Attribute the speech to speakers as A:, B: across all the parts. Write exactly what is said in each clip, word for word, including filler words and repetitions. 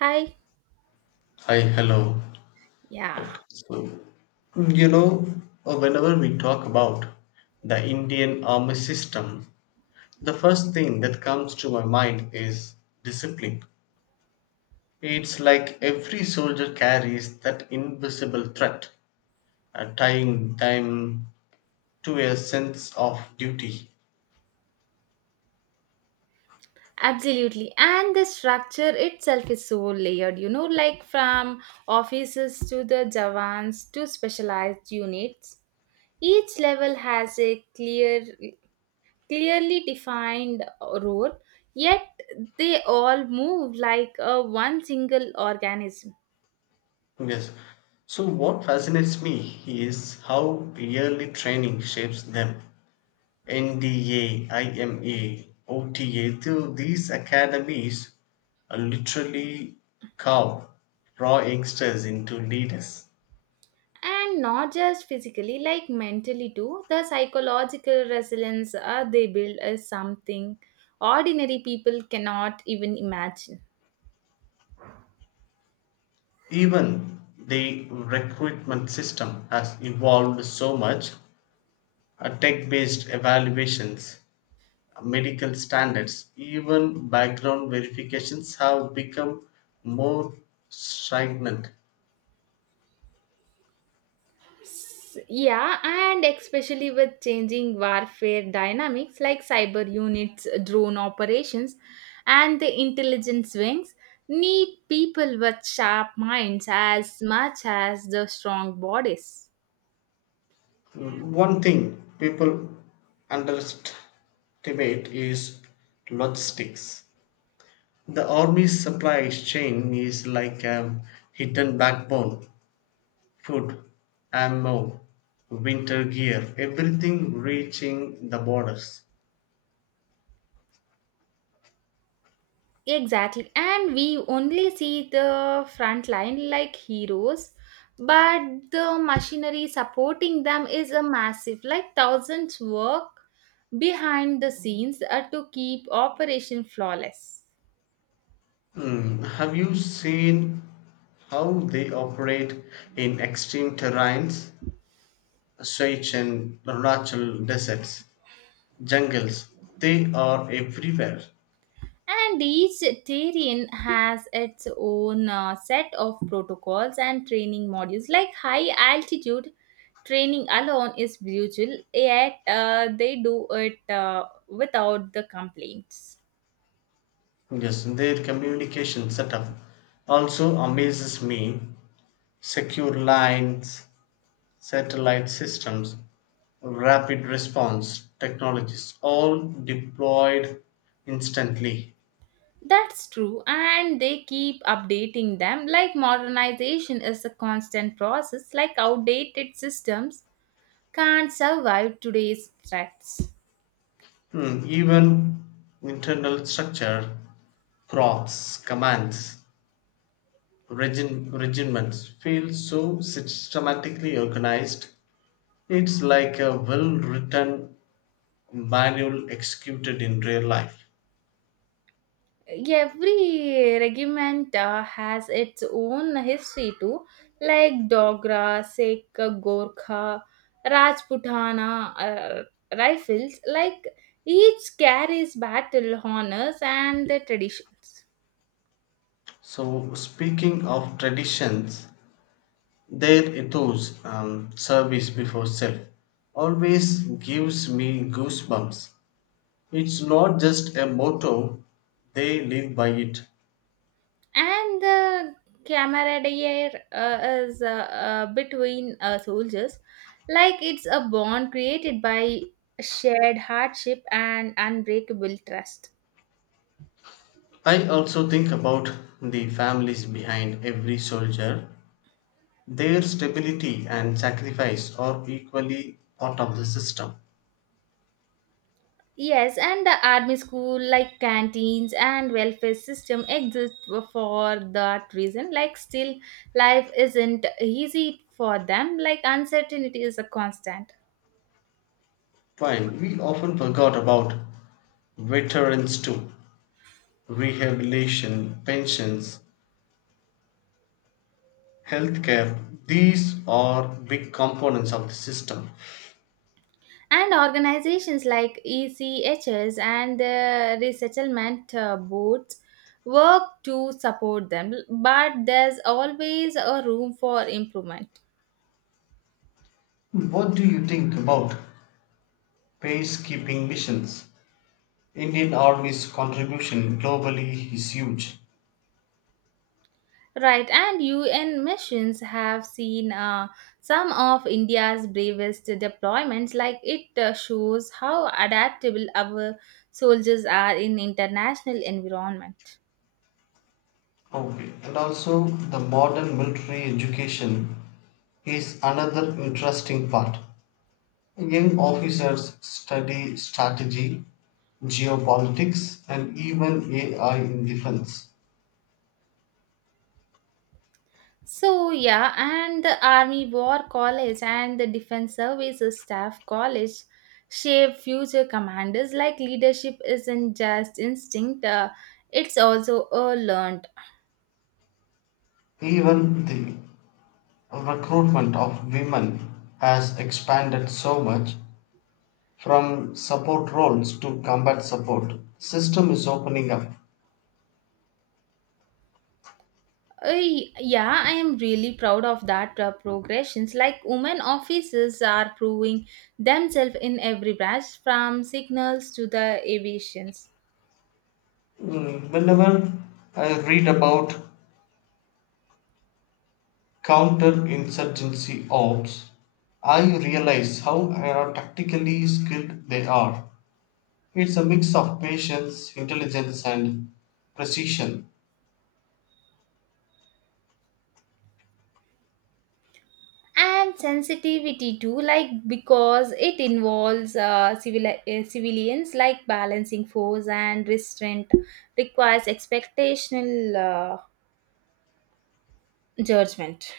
A: Hi.
B: Hi, hello.
A: Yeah,
B: So, you know, uh, Whenever we talk about the Indian army system, the first thing that comes to my mind is discipline. It's like every soldier carries that invisible threat, uh, tying them to a sense of duty.
A: absolutely. And the structure itself is so layered, you know, like from offices to the Javans to specialized units. Each level has a clear, clearly defined role, yet they all move like a one single organism.
B: Yes. So, what fascinates me is how yearly training shapes them. N D A, I M A, O T A, through these academies uh, literally carve raw youngsters into leaders.
A: And not just physically, like mentally too. The psychological resilience uh, they build is something ordinary people cannot even imagine.
B: Even the recruitment system has evolved so much. Uh, Tech based evaluations, uh, medical standards, even background verifications have become more stringent.
A: Yeah, and especially with changing warfare dynamics like cyber units, drone operations, and the intelligence wings, need people with sharp minds as much as the strong bodies.
B: One thing people underestimate is logistics. The army's supply chain is like a hidden backbone food, ammo, winter gear, everything reaching the borders.
A: Exactly, and we only see the front line like heroes, but the machinery supporting them is a massive, like thousands work behind the scenes uh, to keep operation flawless.
B: Hmm, Have you seen how they operate in extreme terrains, Seychelles, Arunachal deserts, jungles? They are everywhere.
A: And each terrain has its own uh, set of protocols and training modules. Like high altitude training alone is brutal, yet uh, they do it uh, without the complaints.
B: Yes, their communication setup also amazes me. Secure lines, satellite systems, rapid response technologies, all deployed instantly.
A: That's true, and they keep updating them. Like modernization is a constant process, like outdated systems can't survive today's threats.
B: Hmm, Even internal structure, crops, commands, regim- regiments feel so systematically organized. It's like a well written manual executed in real life.
A: Every regiment uh, has its own history too, like Dogra, Sikh, Gorkha, Rajputana, uh, Rifles, like each carries battle honors and the traditions.
B: So, speaking of traditions, their ethos um, service before self always gives me goosebumps. It's not just a motto, they live by it.
A: And the camaraderie uh, is uh, uh, between uh, soldiers, like it's a bond created by shared hardship and unbreakable trust.
B: I also think about the families behind every soldier. Their stability and sacrifice are equally part of the system.
A: Yes, and the army school, like canteens and welfare system, exist for that reason. Like, still, life isn't easy for them. Like, uncertainty is a constant.
B: Fine, we often forgot about veterans too. Rehabilitation, pensions, healthcare, these are big components of the system.
A: And organizations like E C H S and the resettlement uh, boards work to support them, but there's always a room for improvement.
B: What do you think about peacekeeping missions? Indian Army's contribution globally is huge.
A: Right, and U N missions have seen uh, some of India's bravest deployments. Like it uh, shows how adaptable our soldiers are in international environment.
B: Okay. And also, the modern military education is another interesting part. Young officers study strategy, geopolitics, and even A I in defense.
A: So yeah, and the Army War College and the Defense Services Staff College shape future commanders. Like leadership isn't just instinct; uh, it's also a learned.
B: Even the Recruitment of women has expanded so much, from support roles to combat support. System is opening up.
A: I, yeah, I am really proud of that uh, progressions. Like women officers are proving themselves in every branch, from signals to the aviations.
B: Mm, Whenever I read about counterinsurgency ops, I realize how uh, tactically skilled they are. It's a mix of patience, intelligence, and precision,
A: And sensitivity too. Like because it involves uh, civil uh, civilians, like balancing force and restraint requires expectational uh, judgment.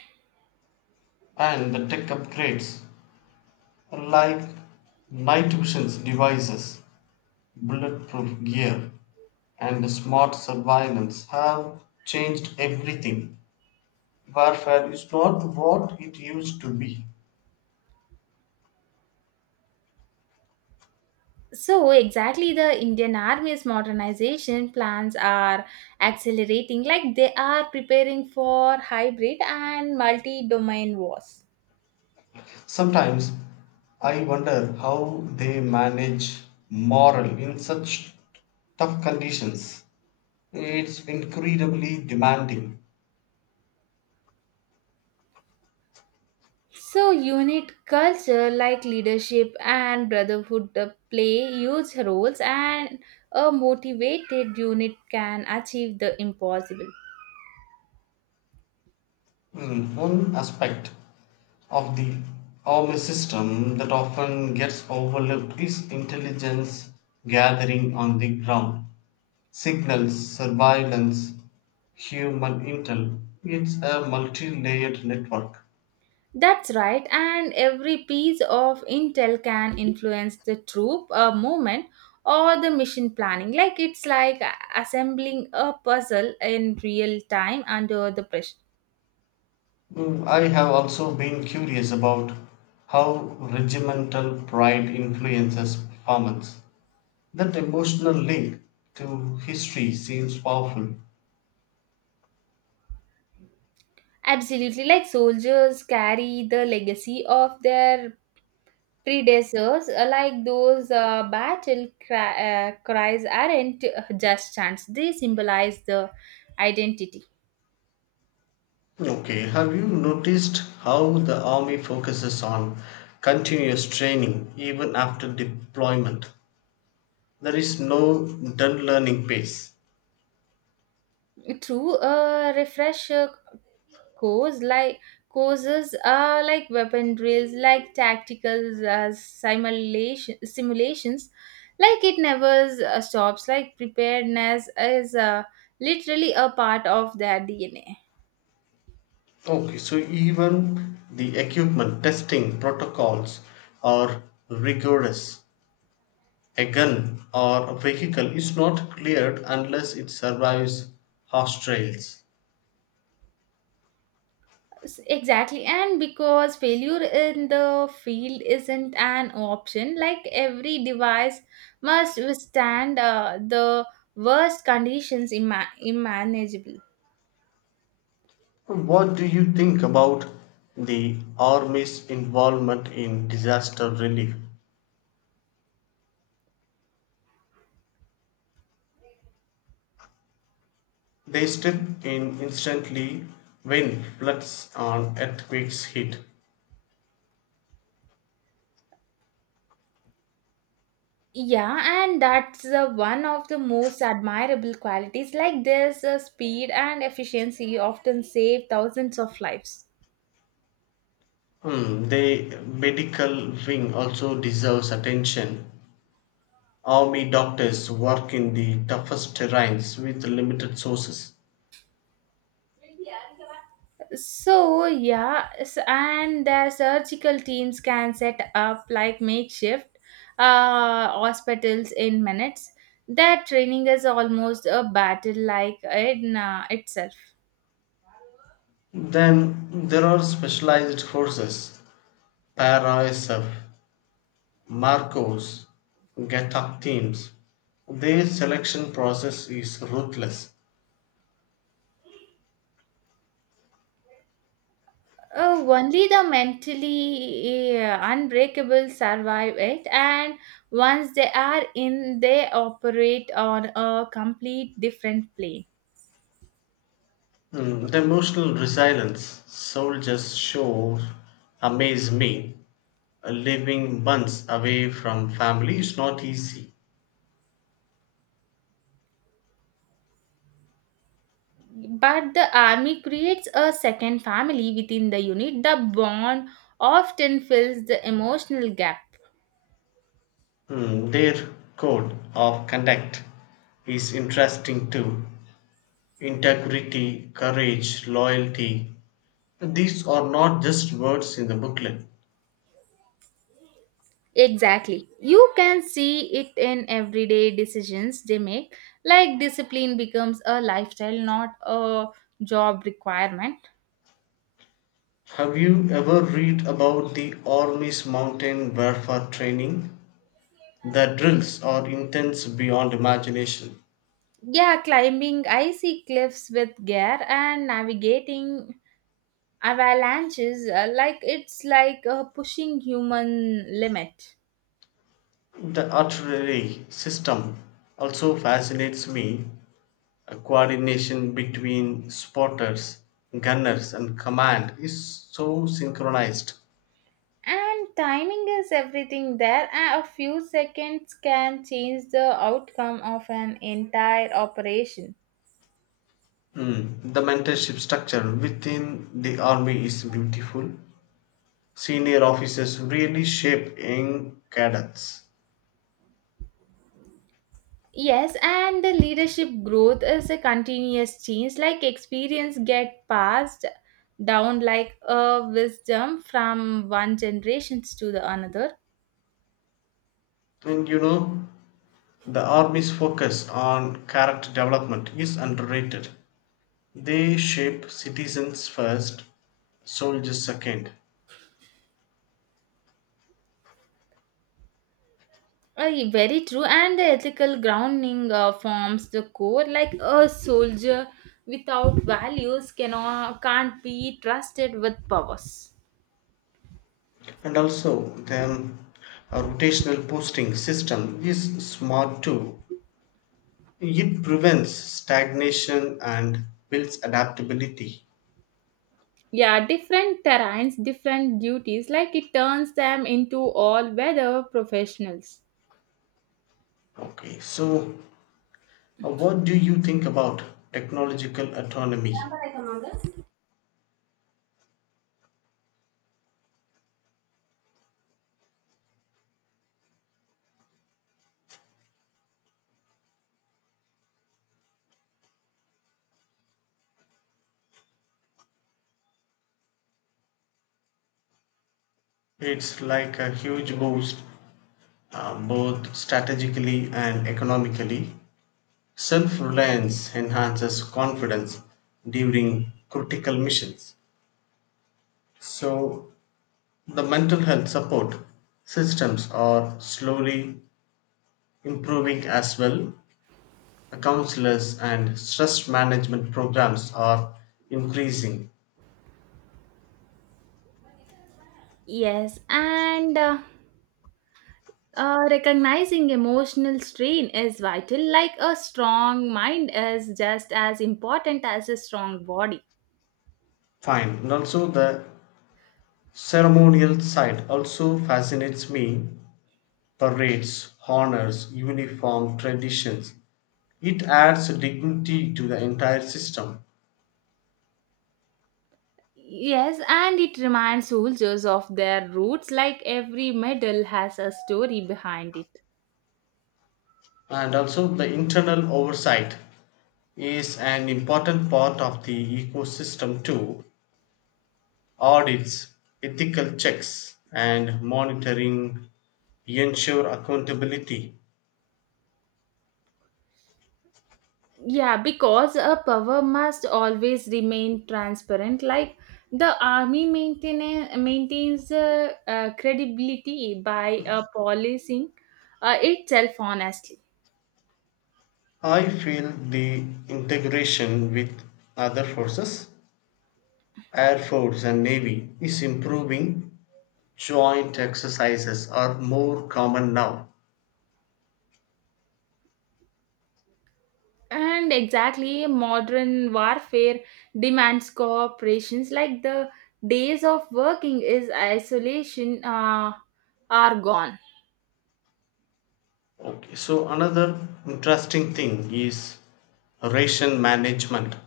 B: and the tech upgrades like night vision devices bulletproof gear, and smart surveillance have changed everything. Warfare is not what it used to be.
A: So, exactly, the Indian Army's modernization plans are accelerating, like they are preparing for hybrid and multi domain wars.
B: Sometimes I wonder how they manage morale in such tough conditions. It's incredibly demanding.
A: So, unit culture like leadership and brotherhood uh, play huge roles, and a motivated unit can achieve the impossible.
B: Mm, One aspect of the army system that often gets overlooked is intelligence gathering on the ground. Signals, surveillance, human intel. It's a multi layered network.
A: That's right, and every piece of intel can influence the troop uh, movement or the mission planning. Like it's like a- assembling a puzzle in real time under the pressure.
B: Mm, I have also been curious about how regimental pride influences performance. That emotional link to history seems powerful.
A: Absolutely, like soldiers carry the legacy of their predecessors, uh, like those uh, battle cry, uh, cries aren't uh, just chants, they symbolize the identity.
B: Okay, have you noticed how the army focuses on continuous training even after deployment? There is no done learning pace.
A: Through a refresher course, like courses are like weapon drills, like tactical uh, simulation simulations, like it never uh, stops, like preparedness is uh, literally a part of their DNA.
B: Okay, so even the equipment testing protocols are rigorous. A gun or a vehicle is not cleared unless it survives harsh trails.
A: S- exactly, and because failure in the field isn't an option, like every device must withstand uh, the worst conditions I am imaginable.
B: What do you think about the army's involvement in disaster relief? They step in instantly when floods and earthquakes hit.
A: Yeah, and that's uh, one of the most admirable qualities. Like this, uh, speed and efficiency often save thousands of lives.
B: Hmm, the medical wing also deserves attention. Army doctors work in the toughest terrains with limited sources.
A: So, yeah, s- and the surgical teams can set up like makeshift uh, hospitals in minutes. Their training is almost a battle like in uh, itself.
B: Then there are specialized forces, PARASF, Marcos, GATAC teams. Their selection process is ruthless.
A: Oh, only the mentally uh, unbreakable survive it, and once they are in, they operate on a complete different plane.
B: Mm, the emotional resilience soldiers show amaze me. Uh, Living months away from family is not easy.
A: But the army creates a second family within the unit. The bond often fills the emotional gap.
B: Mm, their code of conduct is interesting too. Integrity, courage, loyalty. These are not just words in the booklet.
A: Exactly. You can see it in everyday decisions they make, like discipline becomes a lifestyle, not a job requirement.
B: Have you ever read about the Army's mountain warfare training? The drills are intense beyond imagination.
A: Yeah, climbing icy cliffs with gear and navigating avalanches, uh, like it's like uh, pushing human limit.
B: The artery system also fascinates me. A coordination between spotters, gunners, and command is so synchronized.
A: And timing is everything there. Uh, a few seconds can change the outcome of an entire operation.
B: Mm, The mentorship structure within the army is beautiful. Senior officers really shape young cadets.
A: Yes, and the leadership growth is a continuous change. Like experience get passed down like a wisdom from one generations to the another.
B: And you know, the army's focus on character development is underrated. They shape citizens first, soldiers second.
A: Uh, very true, and the ethical grounding uh, forms the core. Like a soldier without values cannot can't be trusted with powers.
B: And also the rotational posting system is smart too. It prevents stagnation and builds adaptability.
A: Yeah, different terrains, different duties. Like it turns them into all-weather professionals.
B: okay so uh, what do you think about technological autonomy? It's like a huge boost, uh, both strategically and economically. Self-reliance enhances confidence during critical missions. So the mental health support systems are slowly improving as well. Counselors and stress management programs are increasing.
A: Yes, and uh, uh, recognizing emotional strain is vital. Like a strong mind is just as important as a strong body.
B: Fine. And also, the ceremonial side also fascinates me. Parades, honors, uniform, traditions. It adds dignity to the entire system.
A: Yes, and it reminds soldiers of their roots, like every medal has a story behind it.
B: And also, the internal oversight is an important part of the ecosystem too. Audits, ethical checks, and monitoring ensure accountability.
A: Yeah, because a power must always remain transparent. Like the army maintain, maintains uh, uh, credibility by uh, policing uh, itself honestly.
B: I feel the integration with other forces, Air Force and Navy, is improving. Joint exercises are more common now.
A: And exactly, modern warfare demands cooperations. Like the days of working is isolation uh, are gone.
B: Okay, so another interesting thing is ration management.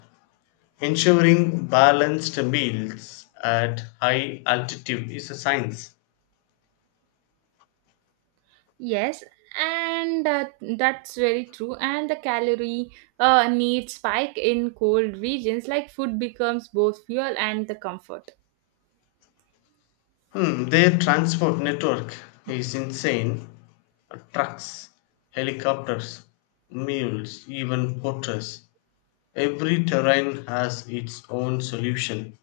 B: Ensuring balanced meals at high altitude is a science.
A: Yes, and uh, that's very true. And the calorie uh, need spike in cold regions, like food becomes both fuel and the comfort.
B: Hmm, their transport network is insane. Trucks, helicopters, mules, even porters. Every terrain has its own solution.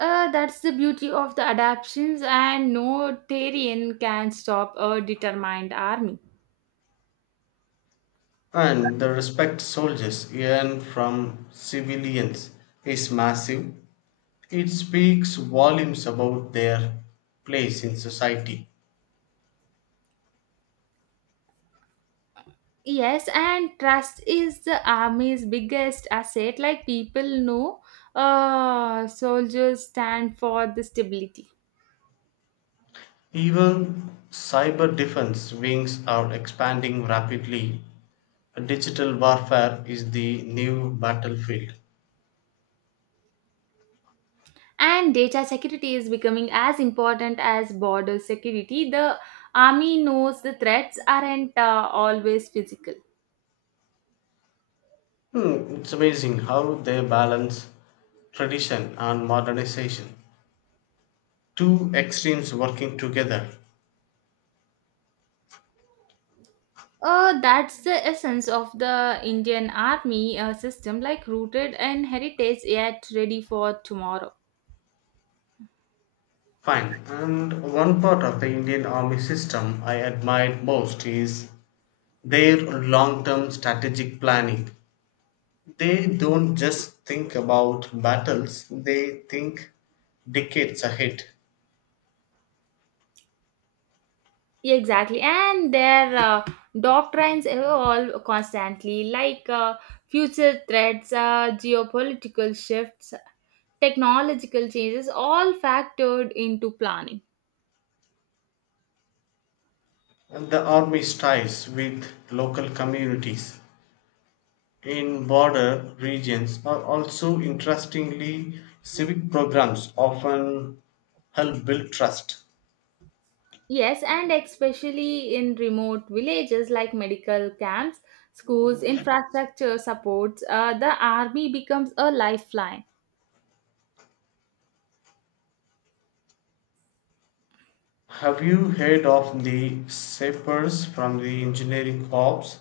A: Uh, that's the beauty of the adaptations, and no terrain can stop a determined army.
B: And the respect soldiers earn from civilians is massive. It speaks volumes about their place in society.
A: Yes, and trust is the army's biggest asset. Like people know, uh, soldiers stand for the stability.
B: Even cyber defense wings are expanding rapidly. Digital warfare is the new battlefield.
A: And data security is becoming as important as border security. The army knows the threats aren't uh, always physical.
B: Hmm, it's amazing how they balance tradition and modernization. Two extremes working together.
A: Uh, that's the essence of the Indian army uh, system, like rooted in heritage yet ready for tomorrow.
B: Fine. And one part of the Indian army system I admire most is their long term strategic planning. They don't just think about battles, they think decades ahead.
A: Exactly, and their uh, doctrines evolve constantly, like uh, future threats, uh, geopolitical shifts, technological changes, all factored into planning.
B: And the army ties with local communities in border regions are also interestingly civic programs often help build trust.
A: Yes, and especially in remote villages like medical camps, schools, infrastructure supports, uh, the army becomes a lifeline.
B: Have you heard of the sapers from the engineering corps?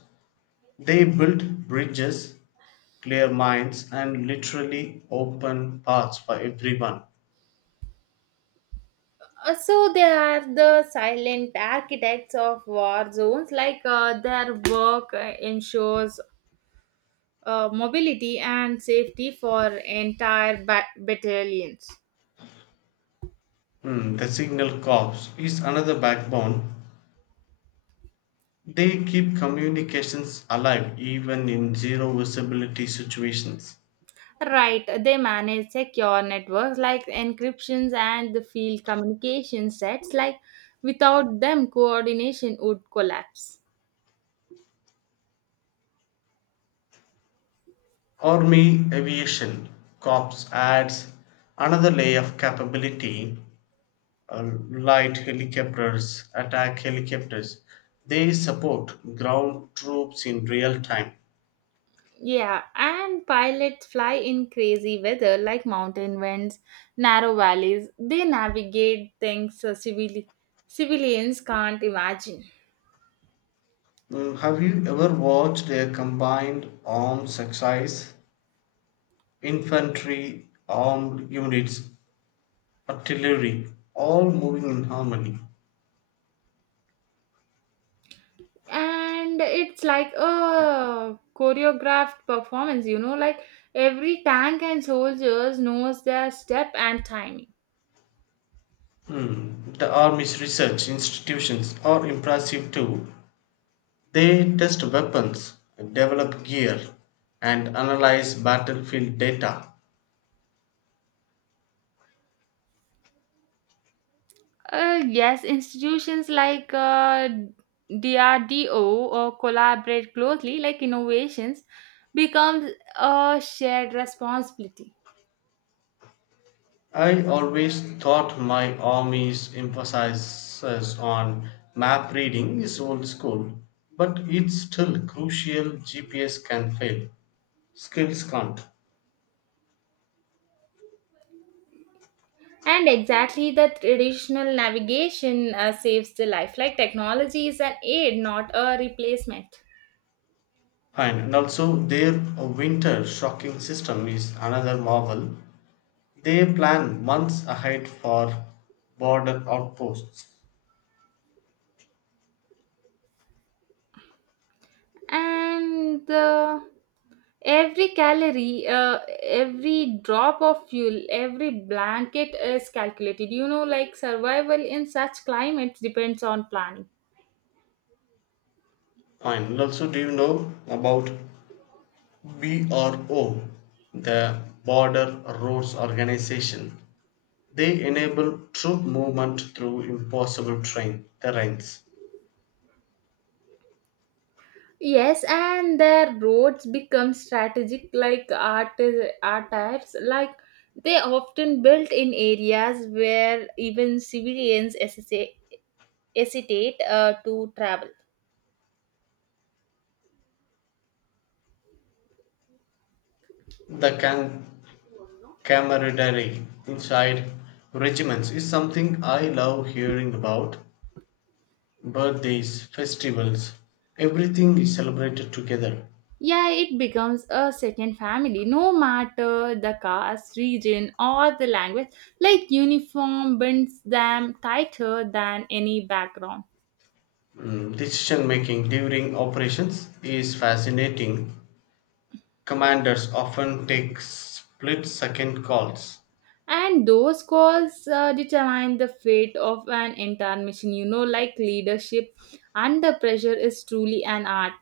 B: They build bridges, clear mines, and literally open paths for everyone.
A: Uh, So they are the silent architects of war zones, like uh, their work uh, ensures uh, mobility and safety for entire ba- battalions.
B: Hmm, the signal corps is another backbone. They keep communications alive even in zero visibility situations.
A: Right, they manage secure networks like encryptions and the field communication sets. Like without them, coordination would collapse.
B: Army Aviation Corps adds another layer of capability, uh, light helicopters, attack helicopters. They support ground troops in real time.
A: Yeah, and pilots fly in crazy weather like mountain winds, narrow valleys. They navigate things uh, civili- civilians can't imagine.
B: Mm, Have you ever watched a combined arms exercise? Infantry, armed units, artillery, all moving in harmony.
A: And it's like a choreographed performance, you know, like every tank and soldiers knows their step and timing.
B: Hmm, The Army's research institutions are impressive too. They test weapons, develop gear, and analyze battlefield data.
A: Uh, yes, institutions like uh, D R D O uh, collaborate closely, like innovations becomes a shared responsibility.
B: I always thought my army's emphasis on map reading is old school, but it's still crucial. G P S can fail, skills can't.
A: And exactly the traditional navigation uh, saves the life. Like technology is an aid, not a replacement.
B: Fine, and also their winter shocking system is another marvel. They plan months ahead for border outposts.
A: And the every calorie uh, every drop of fuel every blanket is calculated, you know, like survival in such climates depends on planning.
B: Fine, and also do you know about BRO, the Border Roads Organization? They enable troop movement through impossible train, terrains.
A: Yes, and their roads become strategic like art art types. Like they often built in areas where even civilians hesita- hesitate uh, to travel.
B: The cam- camaraderie inside regiments is something I love hearing about. Birthdays, festivals, everything is celebrated together.
A: Yeah, it becomes a second family, no matter the caste, region, or the language. Like uniform binds them tighter than any background.
B: Mm, Decision making during operations is fascinating. Commanders often take split second calls.
A: And those calls uh, determine the fate of an entire mission. You know, like leadership under pressure is truly an art.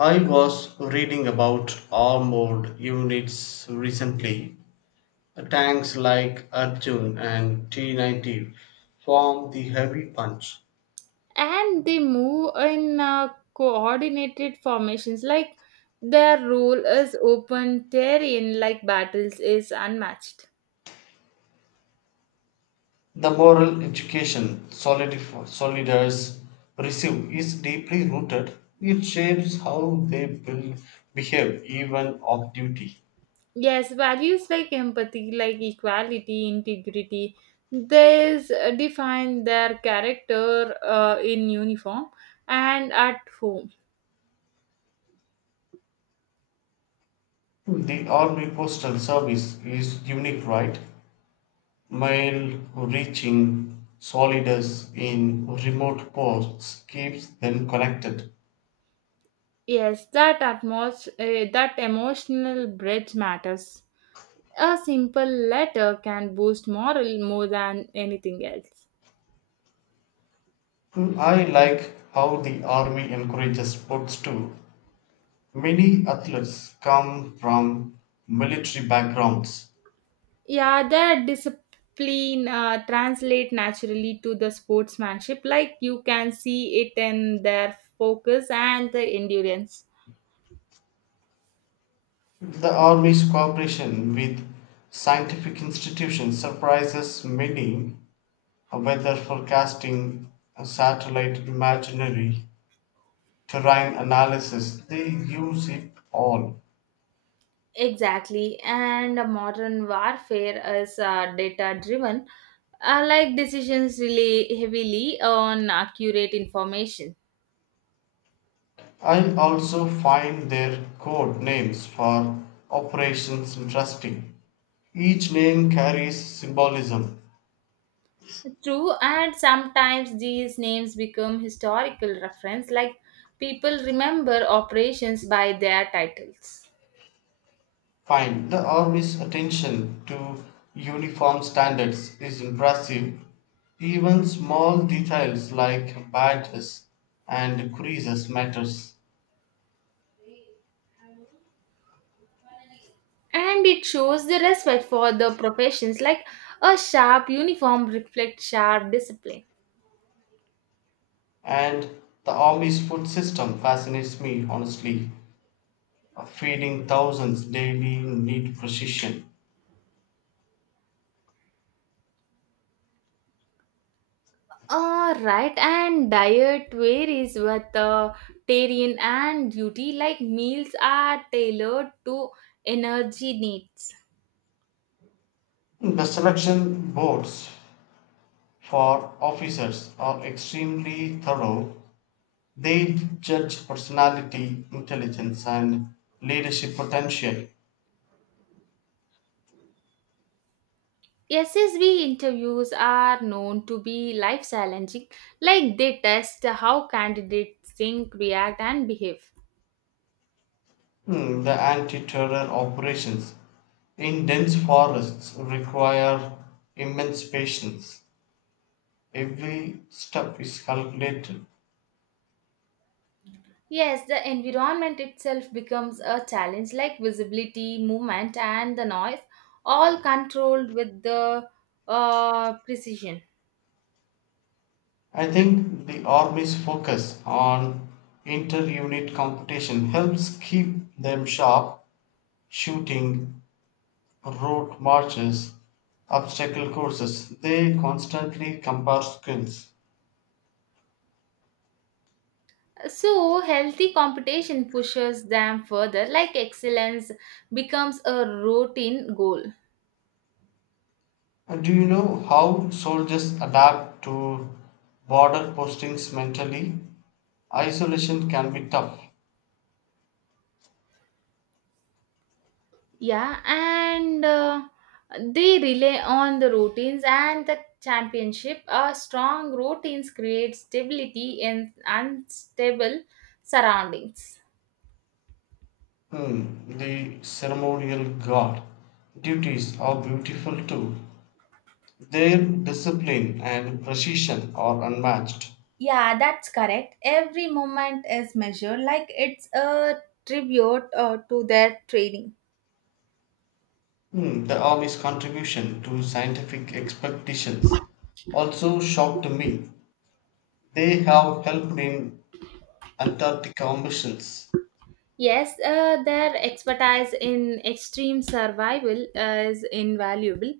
B: I was reading about armored units recently. Tanks like Arjun and T ninety form the heavy punch.
A: And they move in uh, coordinated formations, like their role is open terrain, like battles is unmatched.
B: The moral education solidif- soldiers receive is deeply rooted. It shapes how they will behave even off duty.
A: Yes, values like empathy, like equality, integrity, these uh, define their character uh, in uniform and at home.
B: The Army Postal Service is unique, right? Mile reaching solidus in remote ports keeps them connected.
A: Yes, that atmos- uh, that emotional bridge matters. A simple letter can boost morale more than anything else.
B: I like how the army encourages sports too. Many athletes come from military backgrounds.
A: Yeah, their discipline uh, translate naturally to the sportsmanship. Like you can see it in their focus and the endurance.
B: The army's cooperation with scientific institutions surprises many, whether forecasting, satellite imagery, terrain analysis, they use it all.
A: Exactly, and modern warfare is uh, data driven. Uh, like decisions rely heavily on accurate information.
B: I also find their code names for operations interesting. Each name carries symbolism.
A: True, and sometimes these names become historical reference, like people remember operations by their titles.
B: Fine, the army's attention to uniform standards is impressive. Even small details like badges and creases matters.
A: And it shows the respect for the professions, like a sharp uniform reflects sharp discipline.
B: And the army's food system fascinates me honestly, feeding thousands daily in neat precision.
A: Uh, right, and diet varies with uh, terrain and duty, like meals are tailored to energy needs.
B: The selection boards for officers are extremely thorough; they judge personality, intelligence, and leadership potential.
A: S S B interviews are known to be life challenging, like they test how candidates think, react, and behave.
B: Hmm, The anti terror operations in dense forests require immense patience. Every step is calculated.
A: Yes, the environment itself becomes a challenge, like visibility, movement, and the noise, all controlled with the uh, precision.
B: I think the Army's focus on inter unit competition helps keep them sharp, shooting road marches, obstacle courses, they constantly compare skills.
A: So, healthy competition pushes them further, like excellence becomes a routine goal.
B: And do you know how soldiers adapt to border postings mentally? Isolation can be tough.
A: Yeah, and uh, they rely on the routines and the championship. A strong routines create stability in unstable surroundings.
B: Hmm, the ceremonial guard duties are beautiful too. Their discipline and precision are unmatched.
A: Yeah, that's correct. Every moment is measured like it's a tribute uh, to their training.
B: Hmm, the army's contribution to scientific expeditions also shocked me. They have helped in Antarctic missions.
A: Yes, uh, their expertise in extreme survival is invaluable.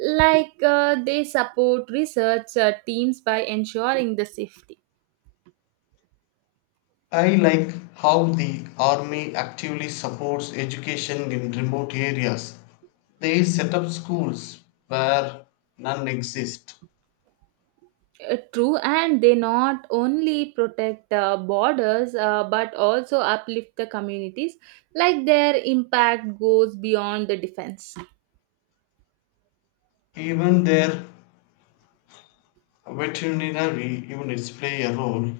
A: Like uh, they support research uh, teams by ensuring the safety.
B: I like how the army actively supports education in remote areas. They set up schools where none exist.
A: Uh, true, and they not only protect uh, borders uh, but also uplift the communities, like their impact goes beyond the defense.
B: Even their veterinary units play a role.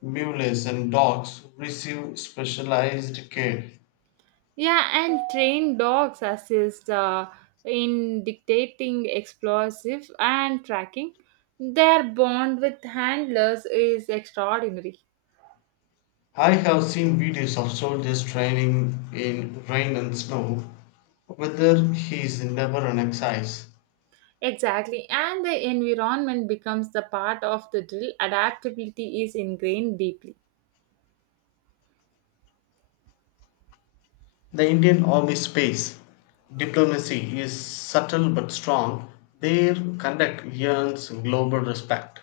B: Mules and dogs receive specialized care.
A: Yeah, and trained dogs assist uh, in dictating explosive and tracking, their bond with handlers is extraordinary.
B: I have seen videos of soldiers training in rain and snow, whether he is never an exercise.
A: Exactly, and the environment becomes the part of the drill, adaptability is ingrained deeply.
B: The Indian Army space diplomacy is subtle but strong. Their conduct earns global respect.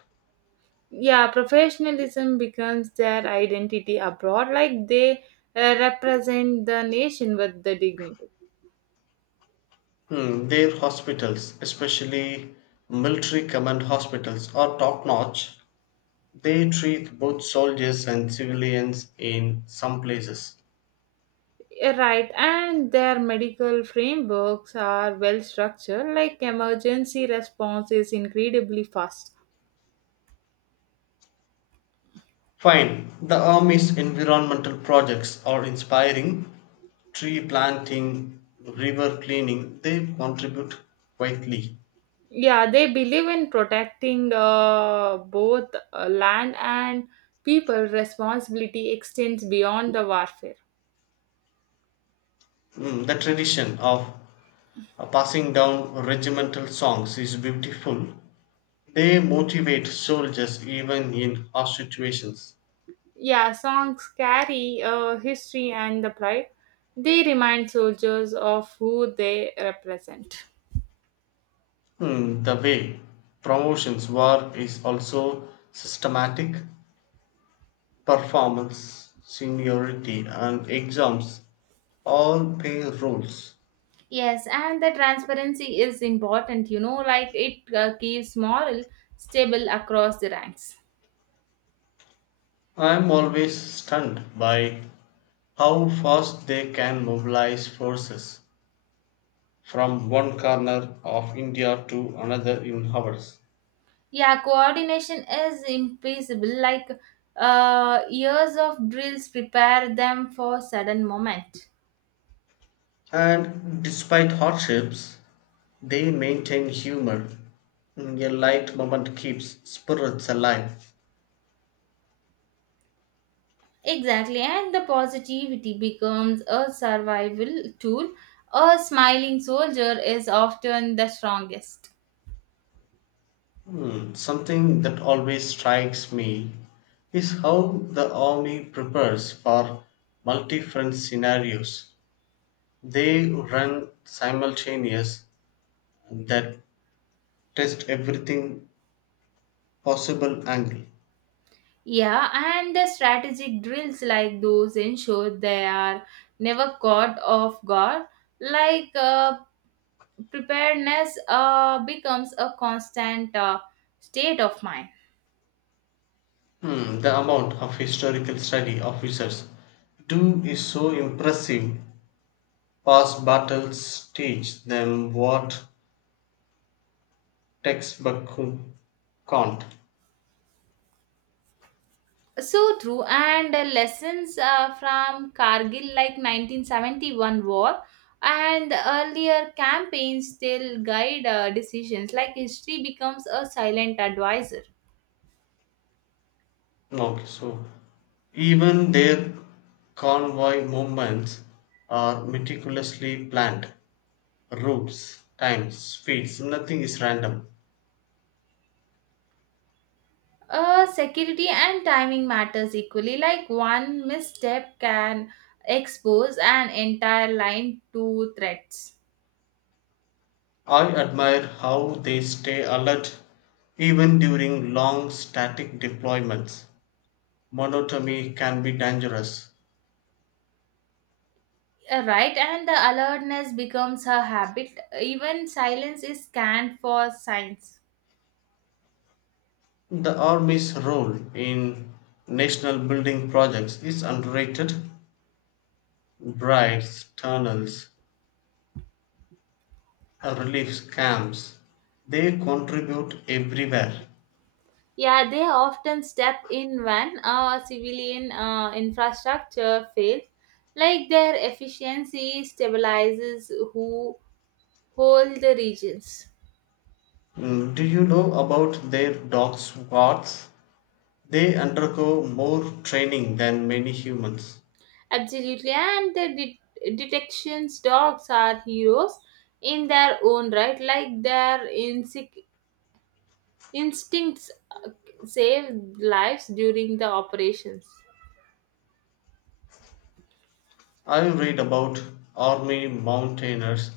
A: Yeah, professionalism becomes their identity abroad, like they uh, represent the nation with the dignity.
B: Hmm, their hospitals, especially military command hospitals, are top notch. They treat both soldiers and civilians in some places.
A: Uh, right, and their medical frameworks are well structured, like emergency response is incredibly fast.
B: Fine, the Army's environmental projects are inspiring. Tree planting, river cleaning, they contribute quietly.
A: Yeah, they believe in protecting uh, both uh, land and people, responsibility extends beyond the warfare.
B: Mm, the tradition of uh, passing down regimental songs is beautiful. They motivate soldiers even in harsh situations.
A: Yeah, songs carry uh, history and the pride. They remind soldiers of who they represent.
B: Hmm, the way promotions work is also systematic. Performance, seniority, and exams all play roles.
A: Yes, and the transparency is important, you know, like it uh, keeps moral stable across the ranks.
B: I am always stunned by how fast they can mobilize forces from one corner of India to another in hours.
A: Yeah, coordination is impossible, like uh, years of drills prepare them for sudden moment.
B: And despite hardships, they maintain humor. Mm, A light moment keeps spirits alive.
A: Exactly, and the positivity becomes a survival tool. A smiling soldier is often the strongest.
B: Hmm, Something that always strikes me is how the army prepares for multi front scenarios. They run simultaneous that test everything possible angle.
A: Yeah, and the strategic drills like those ensure they are never caught off guard. Like uh, preparedness uh, becomes a constant uh, state of mind.
B: Hmm, the amount of historical study officers do is so impressive. Past battles teach them what textbooks can't.
A: So true, and uh, lessons uh, from Kargil like nineteen seventy-one war and earlier campaigns still guide uh, decisions. Like history becomes a silent advisor.
B: Okay, so even their convoy movements are meticulously planned. Routes, times, speeds, nothing is random.
A: Uh, security and timing matters equally. Like one misstep can expose an entire line to threats.
B: I admire how they stay alert even during long static deployments. Monotony can be dangerous.
A: Uh, Right, and the alertness becomes a habit. Even silence is scanned for signs.
B: The army's role in national building projects is underrated. Brides, tunnels, uh, relief camps, they contribute everywhere.
A: Yeah, they often step in when uh, civilian uh, infrastructure fails, like their efficiency stabilizes who hold the regions.
B: Mm, Do you know about their dog squads? They undergo more training than many humans.
A: Absolutely, and the det- detections dogs are heroes in their own right, like their instinct- instincts save lives during the operations.
B: I read about army mountaineers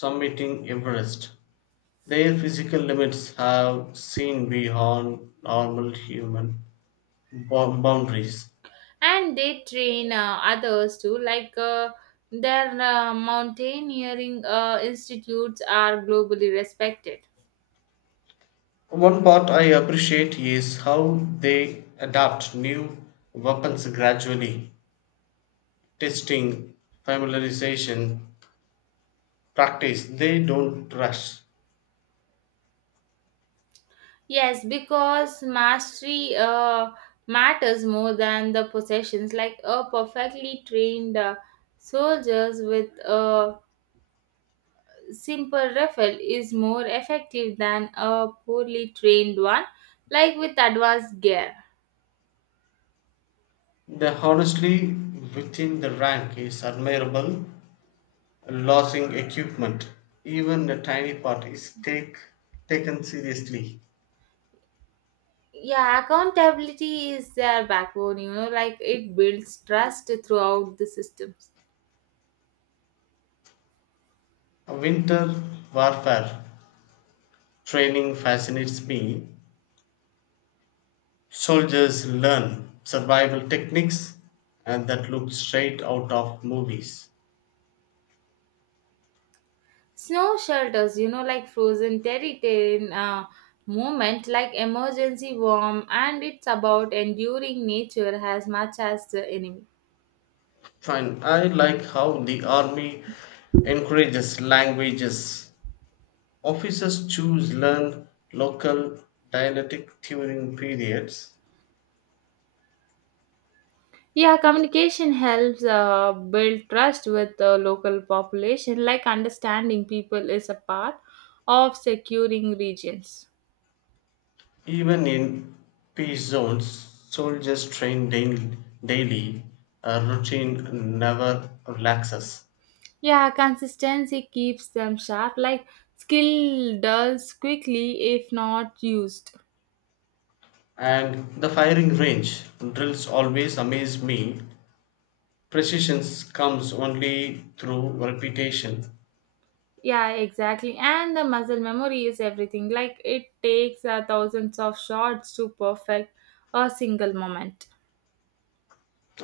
B: summiting Everest. Their physical limits have seen beyond normal human bo- boundaries.
A: And they train uh, others too like uh, their uh, mountaineering uh, institutes are globally respected.
B: One part I appreciate is how they adapt new weapons gradually, testing, familiarization, practice. They don't rush.
A: Yes, because mastery uh, matters more than the possessions, like a perfectly trained uh, soldiers with a simple rifle is more effective than a poorly trained one, like with advanced gear.
B: The honestly within the rank is admirable. Losing equipment, even a tiny part, is take, taken seriously.
A: Yeah, accountability is their backbone, you know, like it builds trust throughout the systems.
B: Winter warfare training fascinates me soldiers learn survival techniques and that look straight out of movies.
A: Snow shelters, you know, like frozen territorial uh, movement, like emergency warm, and it's about enduring nature as much as the enemy.
B: Fine, I like how the army encourages languages. Officers choose learn local dialectic during periods.
A: Yeah, communication helps uh, build trust with the local population, like understanding people is a part of securing regions.
B: Even in peace zones, soldiers train daily, daily. A routine never relaxes.
A: Yeah, consistency keeps them sharp. Like skill dulls quickly if not used.
B: And the firing range drills always amaze me. Precision comes only through repetition.
A: Yeah, exactly. And the muscle memory is everything. Like it takes uh, thousands of shots to perfect a single moment.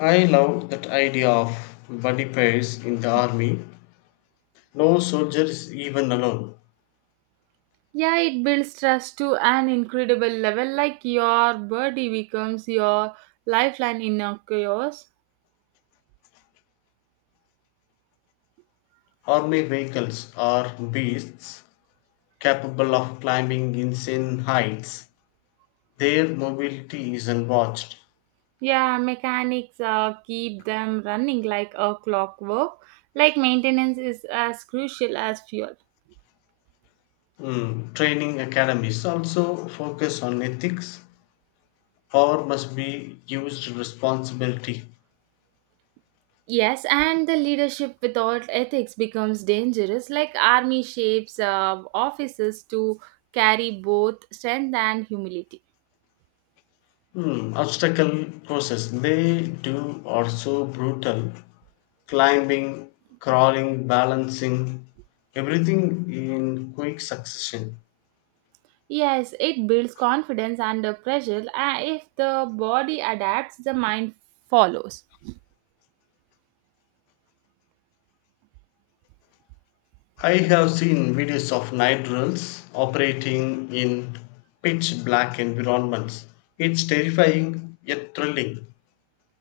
B: I love that idea of buddy pairs in the army. No soldier is even alone.
A: Yeah, it builds trust to an incredible level. Like your body becomes your lifeline in a chaos.
B: Army vehicles are beasts capable of climbing insane heights. Their mobility is unwatched.
A: Yeah, mechanics uh, keep them running like a clockwork. Like maintenance is as crucial as fuel.
B: Mm, Training academies also focus on ethics. Power must be used responsibility.
A: Yes, and the leadership without ethics becomes dangerous. Like army shapes uh, officers to carry both strength and humility.
B: Hmm, obstacle courses they do are so brutal. Climbing, crawling, balancing, everything in quick succession.
A: Yes, it builds confidence under pressure. Uh, if the body adapts, the mind follows.
B: I have seen videos of night drills operating in pitch black environments. It's terrifying yet thrilling.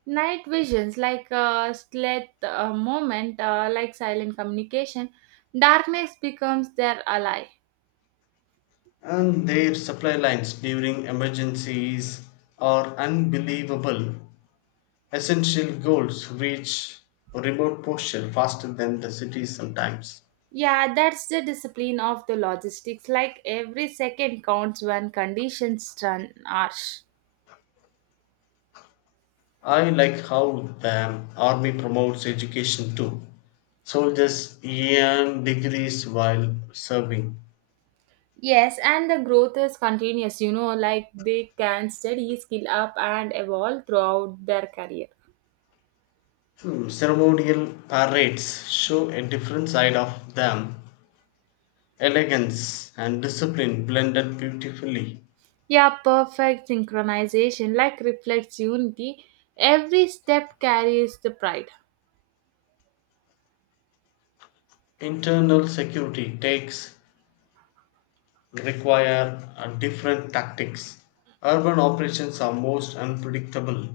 A: Night visions, like a stealth uh, moment, uh, like silent communication, darkness becomes their ally.
B: And their supply lines during emergencies are unbelievable. Essential goals reach remote portions faster than the cities sometimes.
A: Yeah, that's the discipline of the logistics. Like every second counts when conditions turn harsh.
B: I like how the army promotes education too. Soldiers earn degrees while serving.
A: Yes, and the growth is continuous, you know, like they can steady skill up and evolve throughout their career.
B: Hmm, Ceremonial parades show a different side of them. Elegance and discipline blended beautifully.
A: Yeah, perfect synchronization like reflects unity. Every step carries the pride.
B: Internal security takes require uh, different tactics. Urban operations are most unpredictable.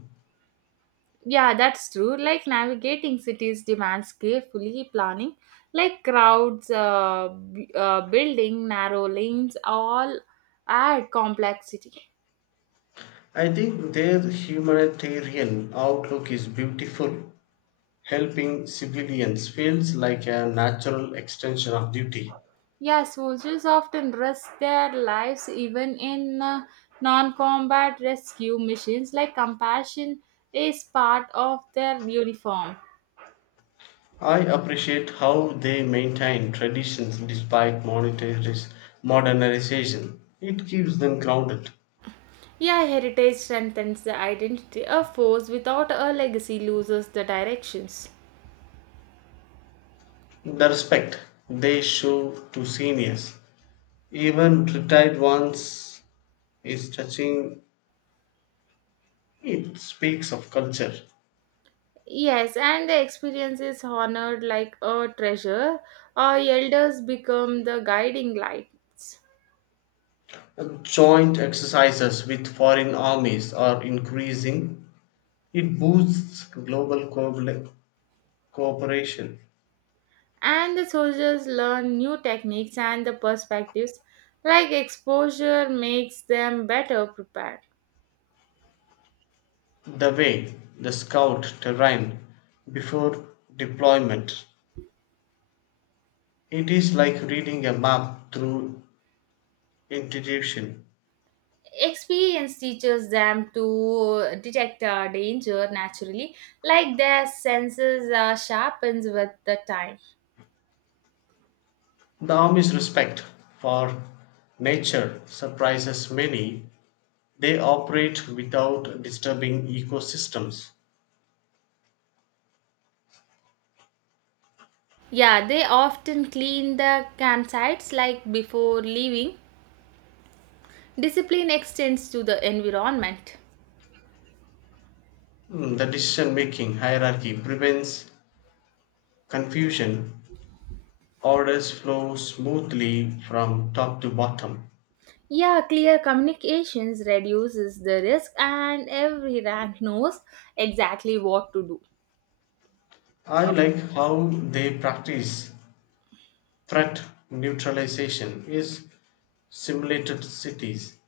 A: Yeah, that's true. Like navigating cities demands carefully planning, like crowds, uh, b- uh, building, narrow lanes, all add complexity.
B: I think their humanitarian outlook is beautiful. Helping civilians feels like a natural extension of duty.
A: Yeah, soldiers often risk their lives even in uh, non combat rescue missions, like compassion is part of their uniform.
B: I appreciate how they maintain traditions despite monetary- modernization. It keeps them grounded.
A: Yeah, heritage strengthens the identity. A force without a legacy loses the directions.
B: The respect they show to seniors, even retired ones, is touching. It speaks of culture.
A: Yes, and the experience is honored like a treasure. Our elders become the guiding lights,
B: Joint exercises with foreign armies are increasing. It boosts global co- cooperation.
A: and the soldiers learn new techniques and the perspectives. Like exposure makes them better prepared.
B: The way the scout terrain before deployment. It is like reading a map through intuition.
A: Experience teaches them to detect uh, danger naturally, like their senses uh, sharpens with the time.
B: The Army's respect for nature surprises many. They operate without disturbing ecosystems.
A: Yeah, they often clean the campsites like before leaving. Discipline extends to the environment.
B: Mm, The decision making hierarchy prevents confusion. Orders flow smoothly from top to bottom.
A: Yeah, clear communications reduces the risk, and every rank knows exactly what to do.
B: I like how they practice threat neutralization is simulated cities.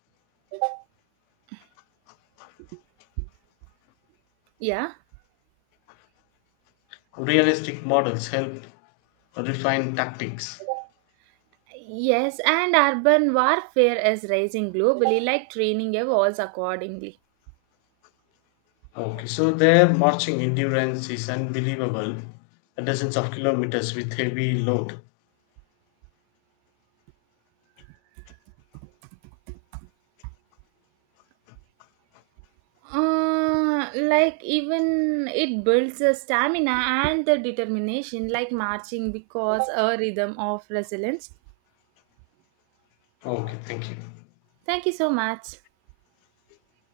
A: Yeah.
B: Realistic models help refine tactics.
A: Yes, and urban warfare is rising globally, like training evolves accordingly.
B: Okay, so their marching endurance is unbelievable. Dozens of kilometers with heavy load.
A: Uh, like even it builds the stamina and the determination, like marching because a rhythm of resilience.
B: Okay, thank you.
A: Thank you so much.